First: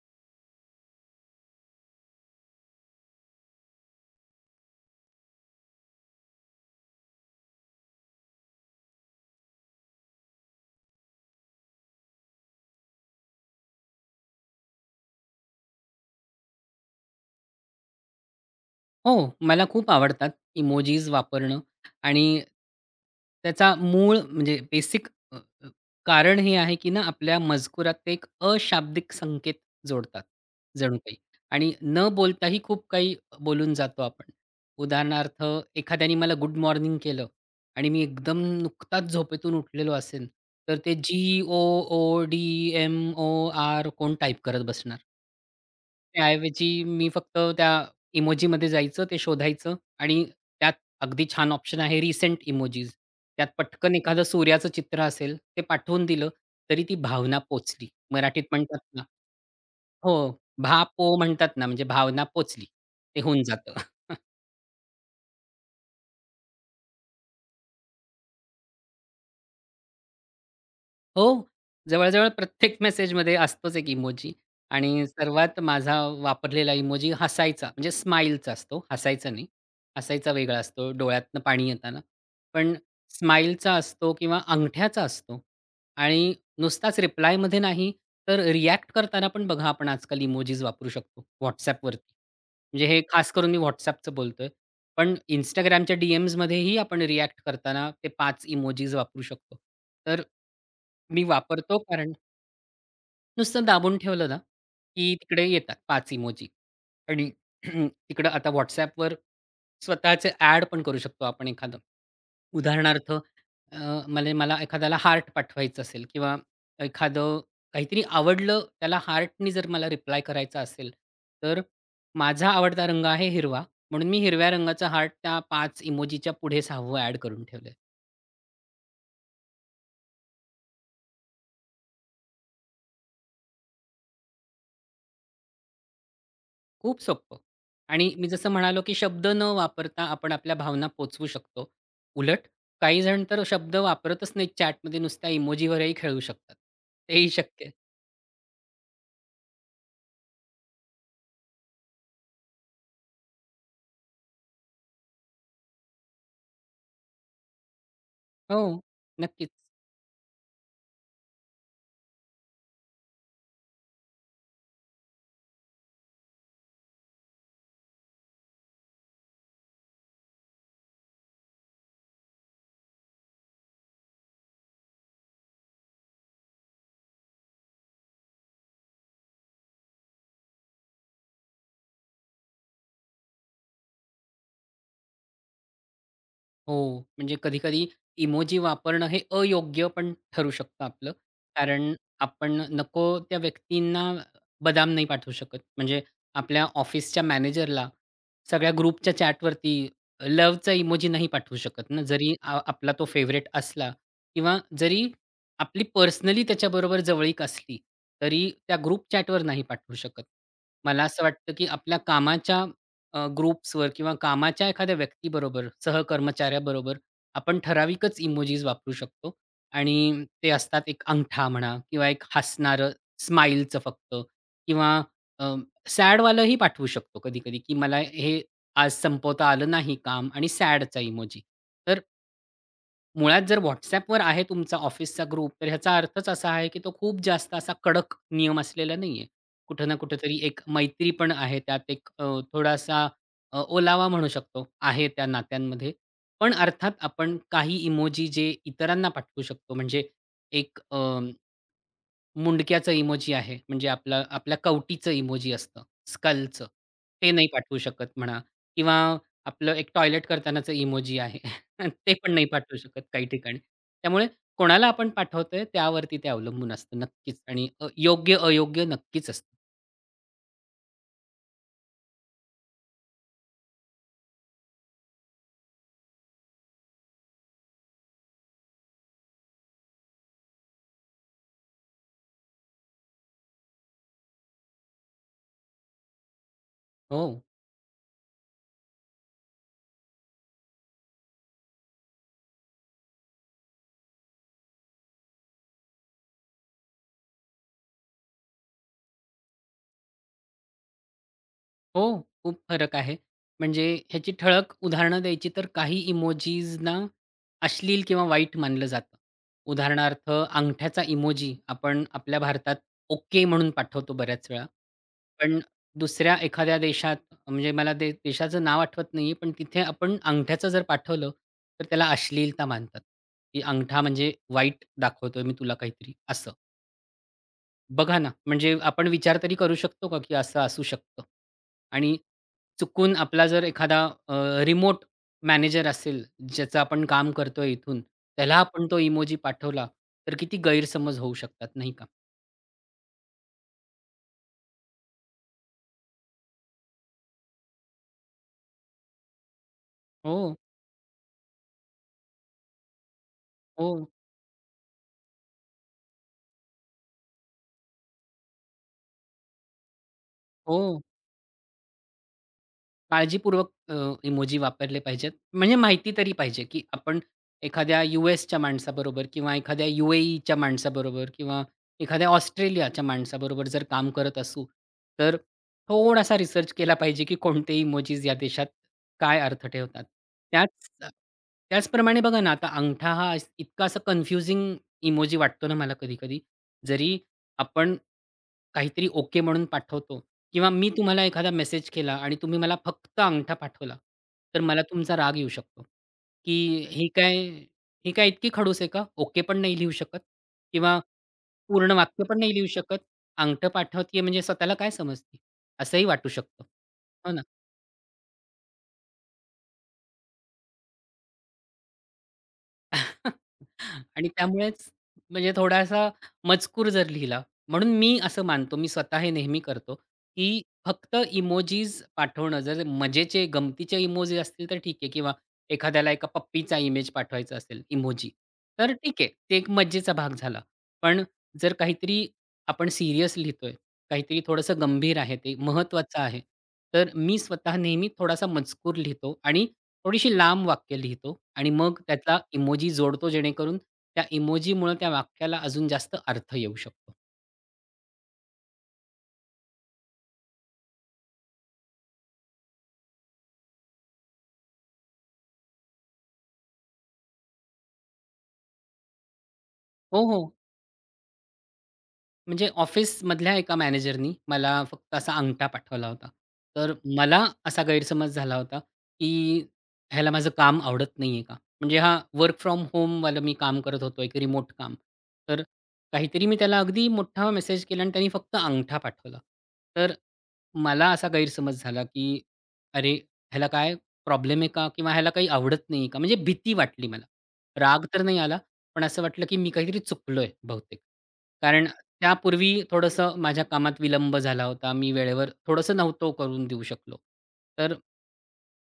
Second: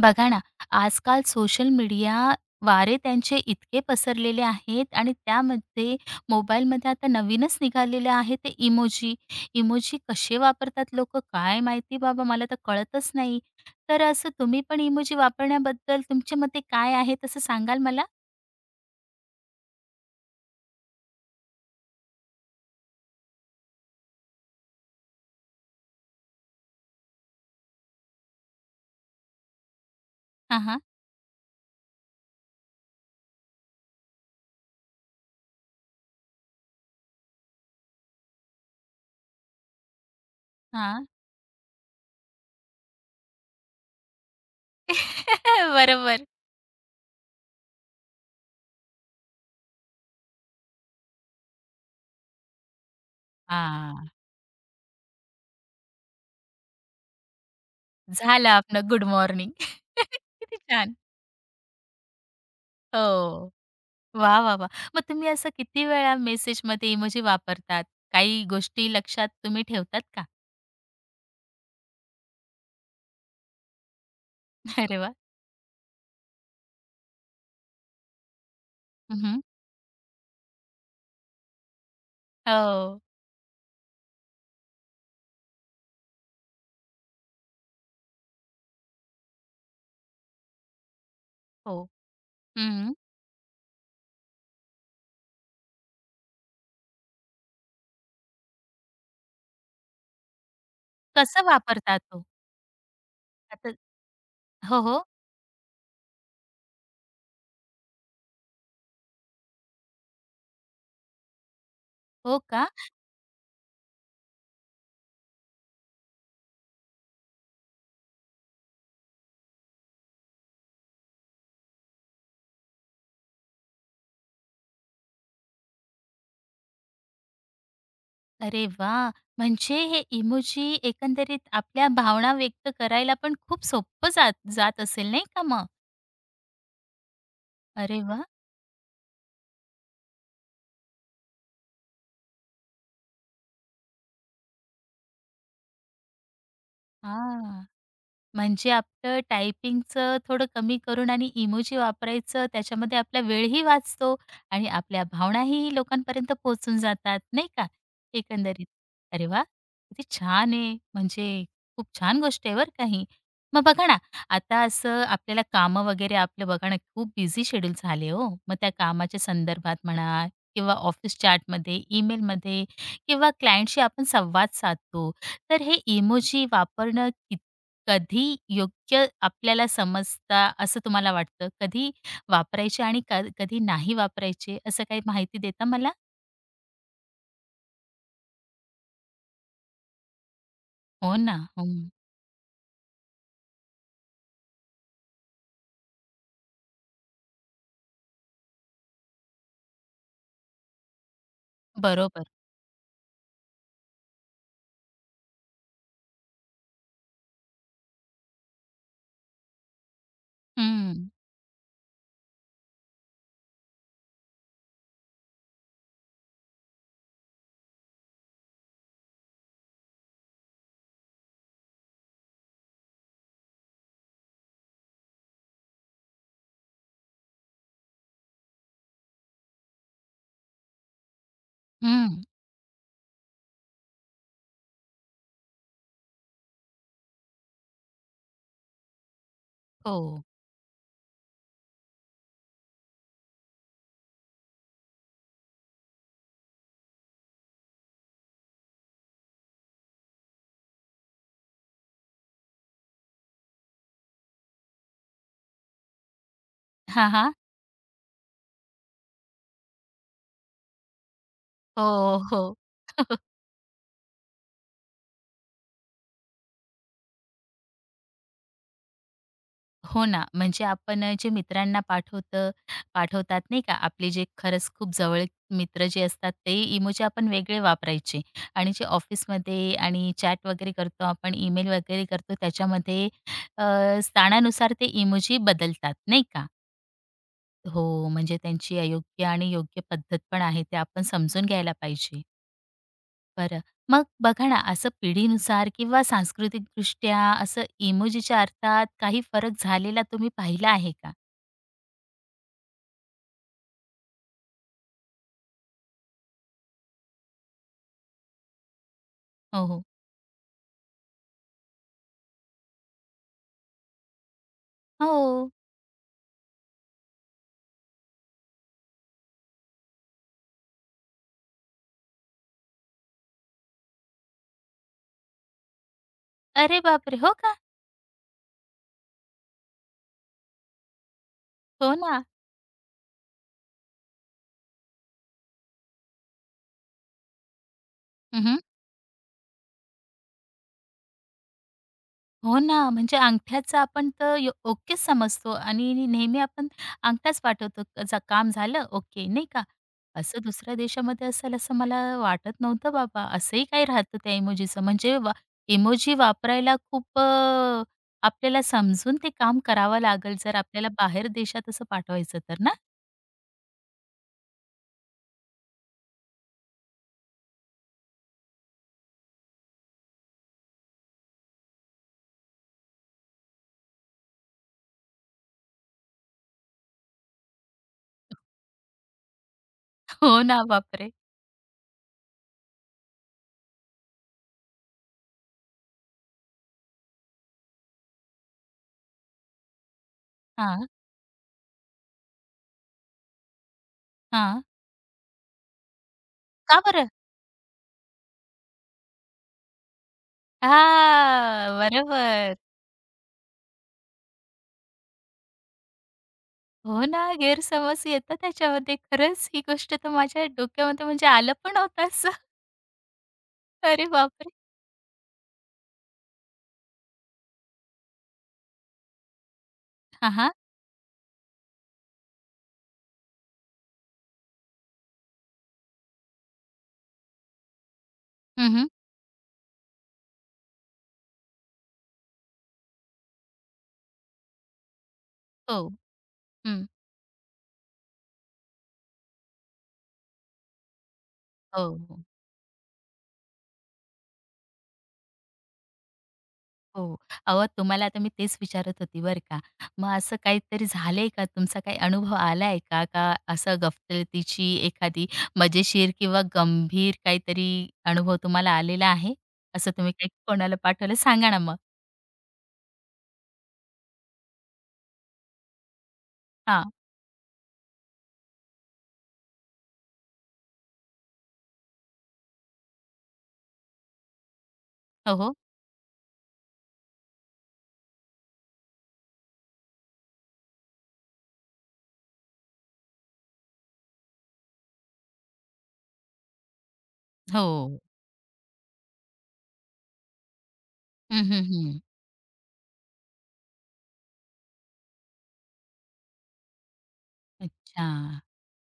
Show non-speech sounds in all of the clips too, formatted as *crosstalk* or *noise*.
बघा ना, आजकाल सोशल मीडिया वारे त्यांचे इतके पसरलेले आहेत आणि त्यामध्ये मोबाईलमध्ये आता नवीनच निघालेले आहे ते इमोजी. इमोजी कसे वापरतात लोकं काय माहिती बाबा? मला तर कळतच नाही. तर असं तुम्ही पण इमोजी वापरण्याबद्दल तुमच्या मते काय आहे तसं सांगाल मला? हो. मला खूप आवडतात इमोजीज वापरणं आणि त्याचा मूळ म्हणजे बेसिक अ, अ, कारण हे आहे, की ना आपल्या मजकुरात ते एक अशाब्दिक संकेत जोडतात हां, हां. जणू काही आणि न बोलताही खूप काही अ, बोलून जातो आपण. उदाहरणार्थ, एखाद्याने मला गुड मॉर्निंग केलं आणि मी एकदम नुकताच झोपेतून उठलेलो असेल, तर ते हां. G, O, O, D, M, O, R, कोण टाइप करत बसणार? *laughs* बरोबर. त्या ऐवजी मी फक्त त्या इमोजीमध्ये जायचं, ते शोधायचं, आणि त्यात अगदी छान ऑप्शन आहे रिसेंट इमोजीज. त्यात पटकन हां. एखादं सूर्याचं चित्र असेल ते पाठवून दिलं तरी ती भावना पोहचली. मराठीत झालं म्हणतात आपलं ना गुड मॉर्निंग. हो, *laughs* किती छान! भा.पो म्हणतात ना. म्हणजे भावना पोचली. ते होऊन हो. जातं. *chuckles* वाह! वाह! वाह! मग तुम्ही असं किती वेळा मेसेजमध्ये इमोजी वापरतात? काही गोष्टी लक्षात तुम्ही ठेवतात का? हो. जवळ-जवळ प्रत्येक मेसेजमध्ये असतोच एक इमोजी. अरे आणि वाह! सर्वात माझा वापरलेला इमोजी हसायचा, म्हणजे स्माईलचा असतो. हं, हसायचा हं. नाही, हसायचा वेगळा असतो, डोळ्यातनं पाणी येताना. पण हो. स्माईलचा असतो किंवा अंगठ्याचा असतो आणि नुसताच रिप्लायमध्ये नाही, तर रिएक्ट करताना पण बघा, आपण आजकाल इमोजीज वापरू शकतो हो, WhatsAppवरती. म्हणजे हं. हे खास करून मी WhatsAppच बोलतोय. पण Instagramच्या डी-एम्स मध्येही आपण रिएक्ट करताना ते 5 इमोजीज वापरू शकतो. तर मी कसं वापरतो वापरतात कारण ओ? नुसतं आता दाबून ठेवलं ना, हो, हो. की तिकडे येतात 5 इमोजी आणि *clears throat* तिकडं आता WhatsAppवर स्वतःचे ॲड पण करू शकतो आपण. एखादं. हो का? उदाहरणार्थ, अं, म्हणजे मला एखाद्याला हार्ट पाठवायचा असेल किंवा एखादं काहीतरी आवडलं, त्याला हार्टनी जर मला रिप्लाय करायचं असेल, तर माझा आवडता रंग आहे हिरवा, म्हणून मी हिरव्या रंगाचा हार्ट त्या 5 इमोजीच्या पुढे 6व ॲड करून ठेवलंय. अरे वाह! म्हणजे हे इमोजी एकंदरीत आपल्या भावना व्यक्त करायला पण खूप सोप्पं जात जात असेल नाही का मग? खूप सोप्पं अरे आणि वाह! मी जसं म्हणालो, की शब्द न वापरता आपण आपल्या भावना पोहचवू शकतो. उलट, काहीजण तर शब्द वापरतच नाहीत चॅटमध्ये, नुसत्या इमोजीवरही खेळू शकतात. ते ही हां, शक्य आहे. म्हणजे आपलं टाइपिंगचं थोडं कमी करून आणि इमोजी वापरायचं. त्याच्यामध्ये आपला वेळही वाचतो आणि आपल्या भावनाही लोकांपर्यंत पोहचून जातात नाही का, हो. एकंदरीत.अरे वाह! नक्कीच. किती छान आहे, म्हणजे खूप छान गोष्ट आहे बरं का ही. मग बघा ना, आता असं आपल्याला कामं वगैरे आपलं बघा ना, खूप बिझी शेड्यूल झाले हो. मग त्या कामाच्या संदर्भात म्हणा किंवा ऑफिस चॅटमध्ये, ईमेलमध्ये किंवा क्लायंटशी आपण संवाद साधतो, तर हे इमोजी वापरणं कित कधी योग्य आपल्याला समजता असं तुम्हाला वाटतं? कधी वापरायचे आणि क कधी नाही वापरायचे, असं काही माहिती देता मला? हो, म्हणजे कधी-कधी इमोजी वापरणं, हे अयोग्य पण ठरू शकतं आपलं. हो ना. हं. कारण आपण नको त्या व्यक्तींना बदाम नाही पाठवू शकत. म्हणजे आपल्या ऑफिसच्या मॅनेजरला सगळ्या ग्रुपच्या चॅटवरती लव्हचा इमोजी नाही पाठवू शकत ना, बरोबर. जरी आ आपला तो फेव्हरेट असला किंवा जरी आपली पर्सनली त्याच्याबरोबर जवळीक असली, तरी त्या ग्रुप चॅटवर नाही पाठवू शकत. मला हं. असं वाटतं, की आपल्या कामाच्या अ, ग्रुप्सवर किंवा कामाच्या एखाद्या व्यक्तीबरोबर, सहकर्मचाऱ्याबरोबर आपण ठराविकच इमोजीज वापरू शकतो. आणि ते असतात एक अंगठा म्हणा किंवा एक हसणारं स्माईलचं फक्त किंवा अ, सॅडवालंही पाठवू शकतो कधी-कधी, की मला हे आज संपवता आलं नाही काम आणि सॅडचा इमोजी तर हं. मुळात जर WhatsAppवर आहे तुमचा ऑफिसचा ग्रुप, तर ह्याचा अर्थच असा आहे, की तो खूप जास्त असा कडक नियम असलेला नाही आहे. कुठे ना, हो. कुठेतरी एक मैत्री पण आहे त्यात, एक अ, थोडासा, अ, ओलावा म्हणू शकतो, आहे त्या नात्यांमध्ये. पण अर्थात, आपण काही इमोजी जे इतरांना पाठवू शकतो, म्हणजे एक अ, मुंडक्याचं इमोजी आहे, म्हणजे आपलं आपल्या कवटीचं इमोजी असतं, स्कलचं हां, ते हां. नाही पाठवू शकत म्हणा किंवा आपलं एक टॉयलेट करतानाच इमोजी आहे, *laughs* तर ते हो, पण नाही हो. पाठवू शकत *laughs* काही ठिकाणी. त्यामुळे कोणाला आपण पाठवतोय त्यावरती ते अवलंबून असतं, नक्कीच आणि अ, योग्य-अयोग्य नक्कीच असतं. हो ना, म्हणजे आपण आहे जे मित्रांना पाठवतं पाठवतात, नाही का? आपले जे खरंच खूप जवळीक मित्र जे असतात ते इमोजी आपण वेगळे वापरायचे आणि जे ऑफिसमध्ये आणि चॅट वगैरे करतो, आपण इमेल वगैरे करतो, त्याच्यामध्ये अ, स्थानानुसार ते इमोजी बदलतात, नाही का? हो. हो, म्हणजे त्यांची अयोग्य आणि योग्य पद्धत पण आहे. ते आपण समजून घ्यायला पाहिजे. बरं, मग बघा ना असं पिढीनुसार किंवा सांस्कृतिकदृष्ट्या असं इमोजीच्या अर्थात काही फरक झालेला तुम्ही पाहिला आहे का? हो, खूप फरक आहे. म्हणजे ह्याची ठळक उदाहरणं द्यायची, तर काही इमोजीजनां अश्लील किंवा वाईट मानलं जातं. हो, हो. उदाहरणार्थ अंगठ्याचा इमोजी आपण आपल्या भारतात ओके म्हणून पाठवतो, बऱ्याच वेळा. हो. पण दुसऱ्या एखाद्या देशात म्हणजे मला ते देशाचं नाव आठवत नाही आहे, पण तिथे आपण अंगठ्याचं जर पाठवलं, तर त्याला अश्लीलता मानतात, की अंगठा म्हणजे वाईट दाखवतोय मी तुला काहीतरी असं. अरे बापरे! हो का? बघा ना, म्हणजे आपण विचार तरी करू शकतो का, की असं असू शकतं हो आणि ना. चुकून आपला जर एखादा अ, रिमोट मॅनेजर असेल, ज्याचं आपण काम करतोय इथून, हं, त्याला हं. आपण तो इमोजी पाठवला तर किती गैरसमज होऊ शकतात नाही का? हो ना, म्हणजे अंगठ्याचं आपण तर यो ओकेचं समजतो आणि नी नेहमी आपण अंगठ्याच पाठवतो. काम झालं ओके, नाही का. असं हो. दुसऱ्या देशामध्ये असेल, असं मला वाटत नव्हतं बाबा. असंही काही हो. राहतं त्या इमोजीचं. म्हणजे वा इमोजी वापरायला खूप अ, आपल्याला समजून ते काम करावं लागलं जर आपल्याला हो. बाहेर देशात असं पाठवायचं तर ना? काळजीपूर्वक अ, इमोजी वापरले पाहिजेत. म्हणजे माहिती तरी पाहिजे की आपण, एखाद्या यू-एसच्या माणसाबरोबर किंवा एखाद्या यू-ए-ईच्या माणसाबरोबर किंवा एखाद्या ऑस्ट्रेलियाच्या माणसाबरोबर जर काम करत असू तर, थोडासा रिसर्च केला पाहिजे, की कोणते इमोजीस या देशात काय अर्थ ठेवतात. हो ना. त्याच अ, बापरे! त्याचप्रमाणे बघा ना आता अंगठा हा इतका असा कन्फ्युजिंग इमोजी वाटतो ना मला कधी-कधी. जरी आपण काहीतरी ओके म्हणून पाठवतो किंवा हां. मी तुम्हाला एखादा मेसेज केला आणि तुम्ही मला फक्त अंगठा पाठवला. तर हां. मला तुमचा राग येऊ शकतो, की का "ही बरं? काय ही काय इतकी खडूस आहे का? ओके पण नाही लिहू शकत किंवा हां, पूर्ण वाक्य पण नाही बरोबर. लिहू शकत. अंगठा पाठवतीये म्हणजे स्वतःला काय समजती?" असंही वाटू शकतं. हो ना, हो ना? गैरसमज येतं त्याच्यामध्ये. खरंच ही गोष्ट तर माझ्या डोक्यामध्ये म्हणजे आलं पण नव्हतं असं. *chuckles* अरे आणि बापरे! त्यामुळेच म्हणजे थोडासा मजकूर जर लिहिला म्हणून मी असं मानतो. मी स्वतः हे नेहमी करतो, हां, हां. की फक्त इमोजीज पाठवणं जर मजेचे, गमतीचे इमोजीज असतील तर ठीक आहे किंवा एखाद्याला एका पप्पीचा इमेज पाठवायचा असेल, इमोजी. हं, हं. तर ठीक आहे. ते एक मजेचा भाग झाला. पण जर काहीतरी आपण सीरियस लिहितोय. काहीतरी थोडंसं गंभीर आहे, ते हो. महत्वाचं आहे. हं. तर मी स्वतः नेहमी थोडासा मजकूर लिहितो आणि थोडीशी लांब वाक्य लिहितो आणि हो, मग हो. त्यातला इमोजी जोडतो, जेणेकरून त्या इमोजीमुळं त्या वाक्याला अजून जास्त अर्थ येऊ शकतो. हो. अहो तुम्हाला आता मी तेच विचारत होती बरं का मग असं काहीतरी झालंय का? तुमचा काय अनुभव आलाय का? का असं गफलतीची एखादी मजेशीर किंवा गंभीर काहीतरी अनुभव तुम्हाला आलेला आहे? असं तुम्ही हो, काय हो. कोणाला पाठवलं? सांगा ना मग? म्हणजे ऑफिसमधल्या एका मॅनेजरनी मला फक्त असा अंगठा पाठवला होता. हां. तर मला असा गैरसमज झाला होता, की ह्याला माझं काम आवडत नाहीये का? म्हणजे हा वर्क फ्रॉम होमवालं मी काम करत होतो. एक रिमोट काम. हो, हो. तर काहीतरी मी त्याला अगदी मोठा मेसेज केला आणि त्याने फक्त अंगठा पाठवला. तर मला असा गैरसमज झाला, की अरे! ह्याला काय प्रॉब्लेम आहे का? किंवा ह्याला काही आवडत नाहीये का? म्हणजे भीती वाटली मला. हो. राग तर नाही आला पण असं वाटलं, की मी काहीतरी चुकलोय बहुतेक. हं, हं, कारण हं. त्यापूर्वी थोडंसं माझ्या कामात विलंब झाला होता. मी वेळेवर थोडंसं नव्हतो करून देऊ शकलो. तर, अच्छा.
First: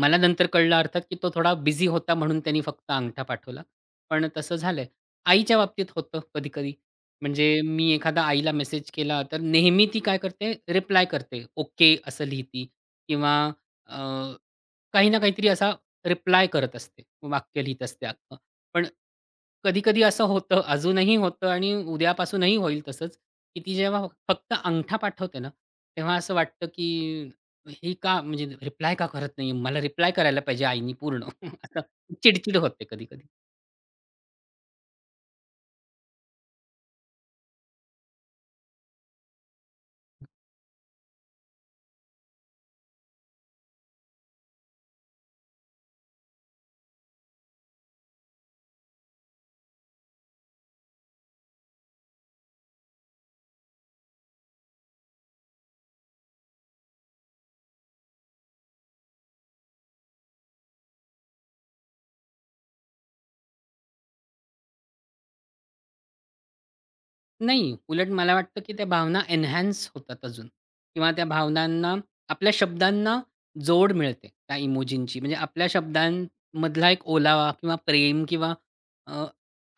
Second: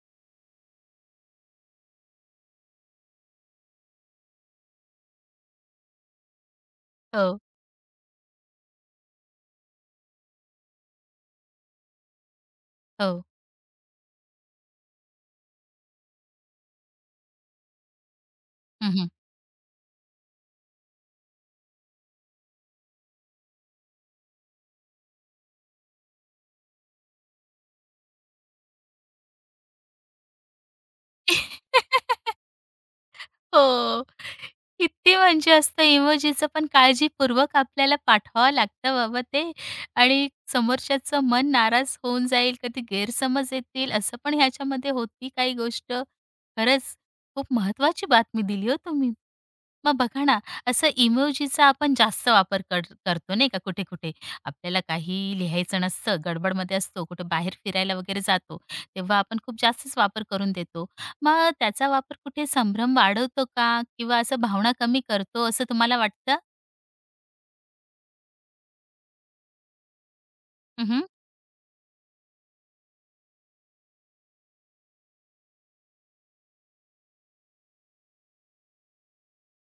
मला नंतर कळलं अर्थात, की तो थोडा बिझी होता म्हणून त्यानी फक्त अंगठा पाठवला, पण तसं झालंय. आईच्या बाबतीत होतं कधी-कधी. हो. म्हणजे मी एखादा आईला मेसेज केला तर नेहमी ती काय करते रिप्लाय करते. ओके असं लिहिते हो. किंवा अ, काही ना काहीतरी असा रिप्लाय करत असते, वाक्य लिहीत असते अख्ख. पण हं, हं. कधी-कधी असं होतं, अजूनही होतं आणि उद्यापासूनही होईल तसंच, की ती जेव्हा फक्त अंगठा पाठवते ना, तेव्हा असं वाटतं, की हे का? म्हणजे रिप्लाय का करत नाहीये? मला रिप्लाय करायला पाहिजे आईनी पूर्ण. *laughs* असं *giggles* चिडचिड होते कधी-कधी. हो. किती म्हणजे असतं इमोजीच पण काळजीपूर्वक आपल्याला पाठवावं लागतं बाबा ते आणि समोरच्याच मन नाराज होऊन जाईल कधी गैरसमज येतील असं पण ह्याच्यामध्ये होती काही गोष्ट. खरंच खूप महत्वाची बातमी दिली हो तुम्ही. मग बघा ना, असं इमोजीचा आपण जास्त वापर कर करतो नाही का कुठे-कुठे, आपल्याला काहीही लिहायचं नसतं गडबड मध्ये असतो, कुठे बाहेर फिरायला वगैरे जातो, तेव्हा आपण खूप जास्तच वापर करून देतो. मग त्याचा वापर कुठे संभ्रम वाढवतो का? किंवा असं भावना कमी करतो असं तुम्हाला वाटतं? नाही. उलट मला वाटतं, की त्या भावना एन्हान्स होतात अजून हं, हं. किंवा त्या भावनांना, आपल्या शब्दांना जोड मिळते त्या इमोजीची म्हणजे आपल्या शब्दांमधला एक ओलावा किंवा प्रेम किंवा अ,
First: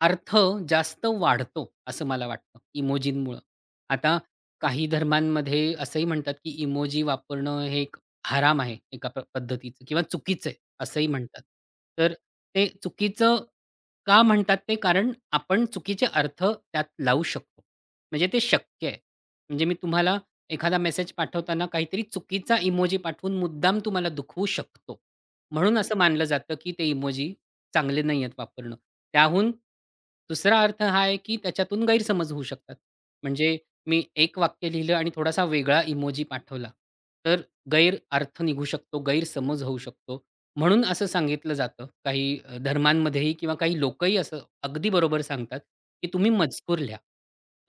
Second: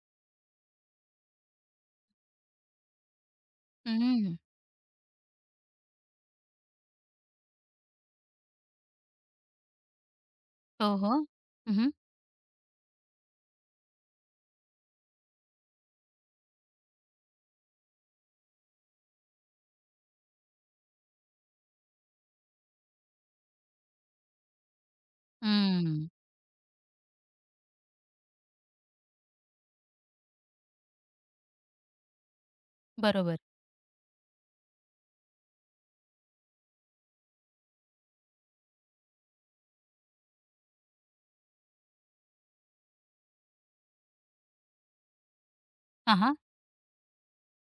अर्थ जास्त वाढतो असं मला वाटतं, इमोजींमुळं. हं, आता हं. काही धर्मांमध्ये असंही म्हणतात, की इमोजी वापरणं हे एक हराम आहे. एका पद्धतीचं किंवा चुकीचं आहे, हो, असंही हो. म्हणतात. हं, हं. तर ते चुकीचं का म्हणतात ते कारण आपण चुकीचे अर्थ त्यात लावू शकतो. म्हणजे ते शक्य आहे. म्हणजे मी तुम्हाला एखादा मेसेज पाठवताना काहीतरी चुकीचा इमोजी पाठवून मुद्दाम तुम्हाला दुखवू शकतो. म्हणून असं हं. मानलं जातं, की ते इमोजी चांगले नाहीयेत वापरणं. त्याहून दुसरा अर्थ हा आहे, की त्याच्यातून गैरसमज होऊ शकतात. बरोबर. म्हणजे मी एक वाक्य लिहिलं आणि थोडासा वेगळा इमोजी पाठवला तर गैर अर्थ निघू शकतो, गैरसमज होऊ शकतो म्हणून असं सांगितलं जातं. काही धर्मांमध्येही किंवा काही लोकंही असं अगदी बरोबर सांगतात, की हां, तुम्ही हां. मजकूर लिहा.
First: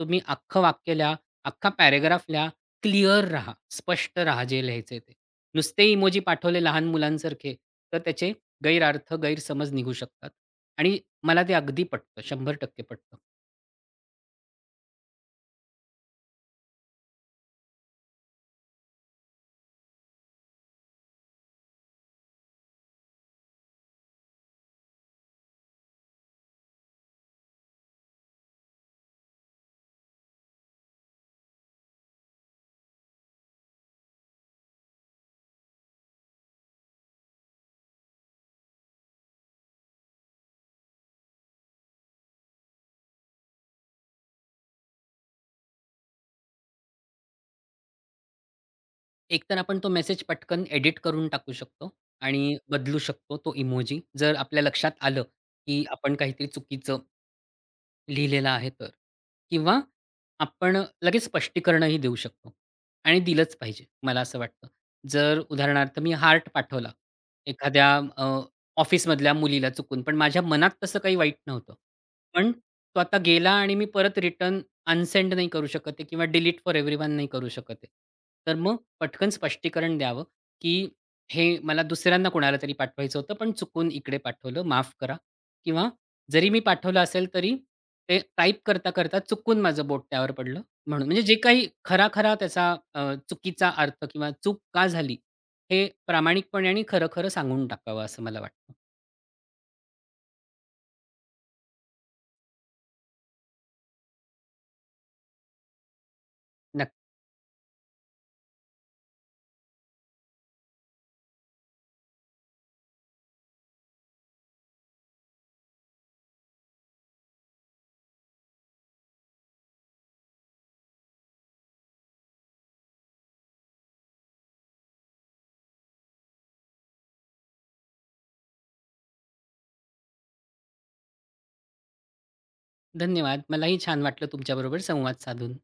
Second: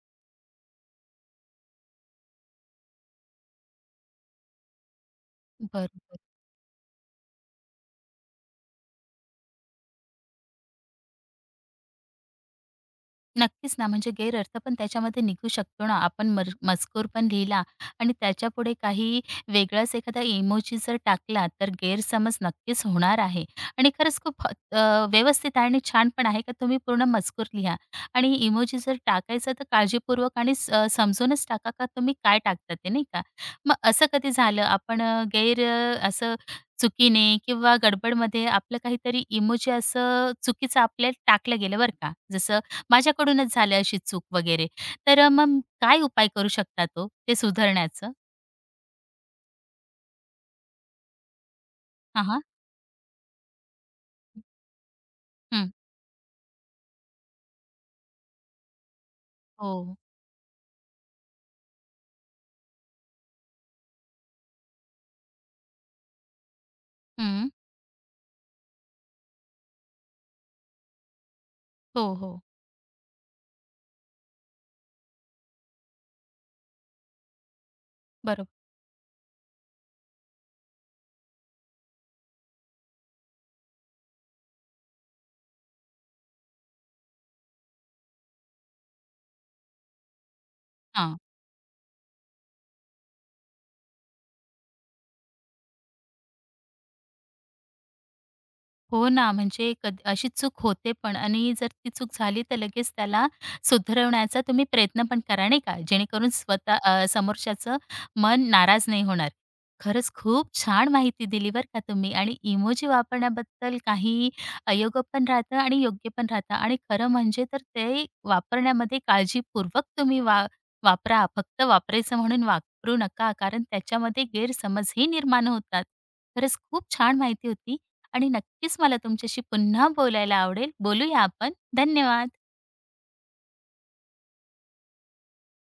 तुम्ही अख्खं वाक्य लिहा. अख्खा पॅराग्राफ लिहा. क्लिअर राहा. स्पष्ट राहा, जे लिहायचंय ते. नुसते बरोबर. इमोजी पाठवले लहान मुलांसारखे, तर त्याचे गैरअर्थ, गैरसमज निघू शकतात आणि मला ते अगदी पटतं, 100% पटतं. नक्कीच ना, म्हणजे गैरअर्थ पण त्याच्यामध्ये निघू शकतो ना. आपण मर मजकूर पण लिहिला आणि त्याच्यापुढे काही वेगळाच एखादा इमोजी जर टाकला तर गैरसमज नक्कीच होणार आहे आणि खरंच खूप अ, व्यवस्थित आहे आणि छान पण आहे का तुम्ही पूर्ण मजकूर लिहा आणि इमोजी जर टाकायचं तर काळजीपूर्वक आणि स समजूनच टाका, का तुम्ही काय टाकता ते नाही का. मग असं कधी झालं आपण अ, गैर असं चुकीने किंवा गडबडमध्ये आपलं काहीतरी इमोजी असं चुकीचं आपल्याला टाकल्या गेलं बरं का. जसं माझ्याकडूनच झालं अशी चूक वगैरे तर अ, मम काय उपाय करू शकता हो, ते सुधारण्याचं? एकतर आपण तो मेसेज पटकन एडिट करून टाकू शकतो हां, हां. आणि बदलू शकतो तो इमोजी, जर आपल्या लक्षात आलं, हं. की आपण काहीतरी चुकीचं लिहिलेला आहे तर, किंवा हो. आपण लगेच स्पष्टीकरणही देऊ शकतो आणि दिलंच पाहिजे. मला असं वाटतं. जर उदाहरणार्थ मी हार्ट पाठवला, हं. एखाद्या अ, ऑफिसमधल्या मुलीला चुकून पण माझ्या मनात तसं काही वाईट नव्हतं. हो, हो. पण तो आता गेला आणि मी परत रिटर्न अनसेंड नाही करू शकत आहे किंवा डिलीट फोर एव्हरीवन पण नाही करू शकत आहे. बरोब तर मग पटकन स्पष्टीकरण द्यावं, की "हे मला दुसऱ्यांना कोणालातरी पाठवायचं होतं, पण चुकून इकडे पाठवलं, माफ करा किंवा जरी मी पाठवलं असेल तरी ते टाइप करता-करता चुकून माझं बोट त्यावर पडलं म्हणून." हां. म्हणजे जे काही खरा-खरा त्याचा अ, चुकीचा अर्थ किंवा चूक का झाली? हे प्रामाणिकपणे आणि खरं-खरं सांगून टाकावं असं मला वाटतं. हो ना, म्हणजे कधी अशी चूक होते पण आणि जर ती चूक झाली तर लगेच त्याला सुधरवण्याचा तुम्ही प्रयत्न पण करा. नाही का? जेणेकरून स्वतः नक्क अ, समोरच्याचं मन नाराज नाही होणार. खरंच खूप छान माहिती दिली बरं का तुम्ही आणि इमोजी वापरण्याबद्दल काही अयोग्य पण राहतात आणि योग्य पण राहत आणि खरं म्हणजे तर ते वापरण्यामध्ये काळजीपूर्वक तुम्ही वा वापरा. फक्त वापरायचं म्हणून वापरू नका कारण त्याच्यामध्ये गैरसमजही निर्माण होतात. खरंच खूप छान माहिती होती आणि नक्कीच मला तुमच्याशी पुन्हा बोलायला आवडेल, बोलूया आपण धन्यवाद. धन्यवाद. मलाही छान वाटलं तुमच्याबरोबर संवाद साधून.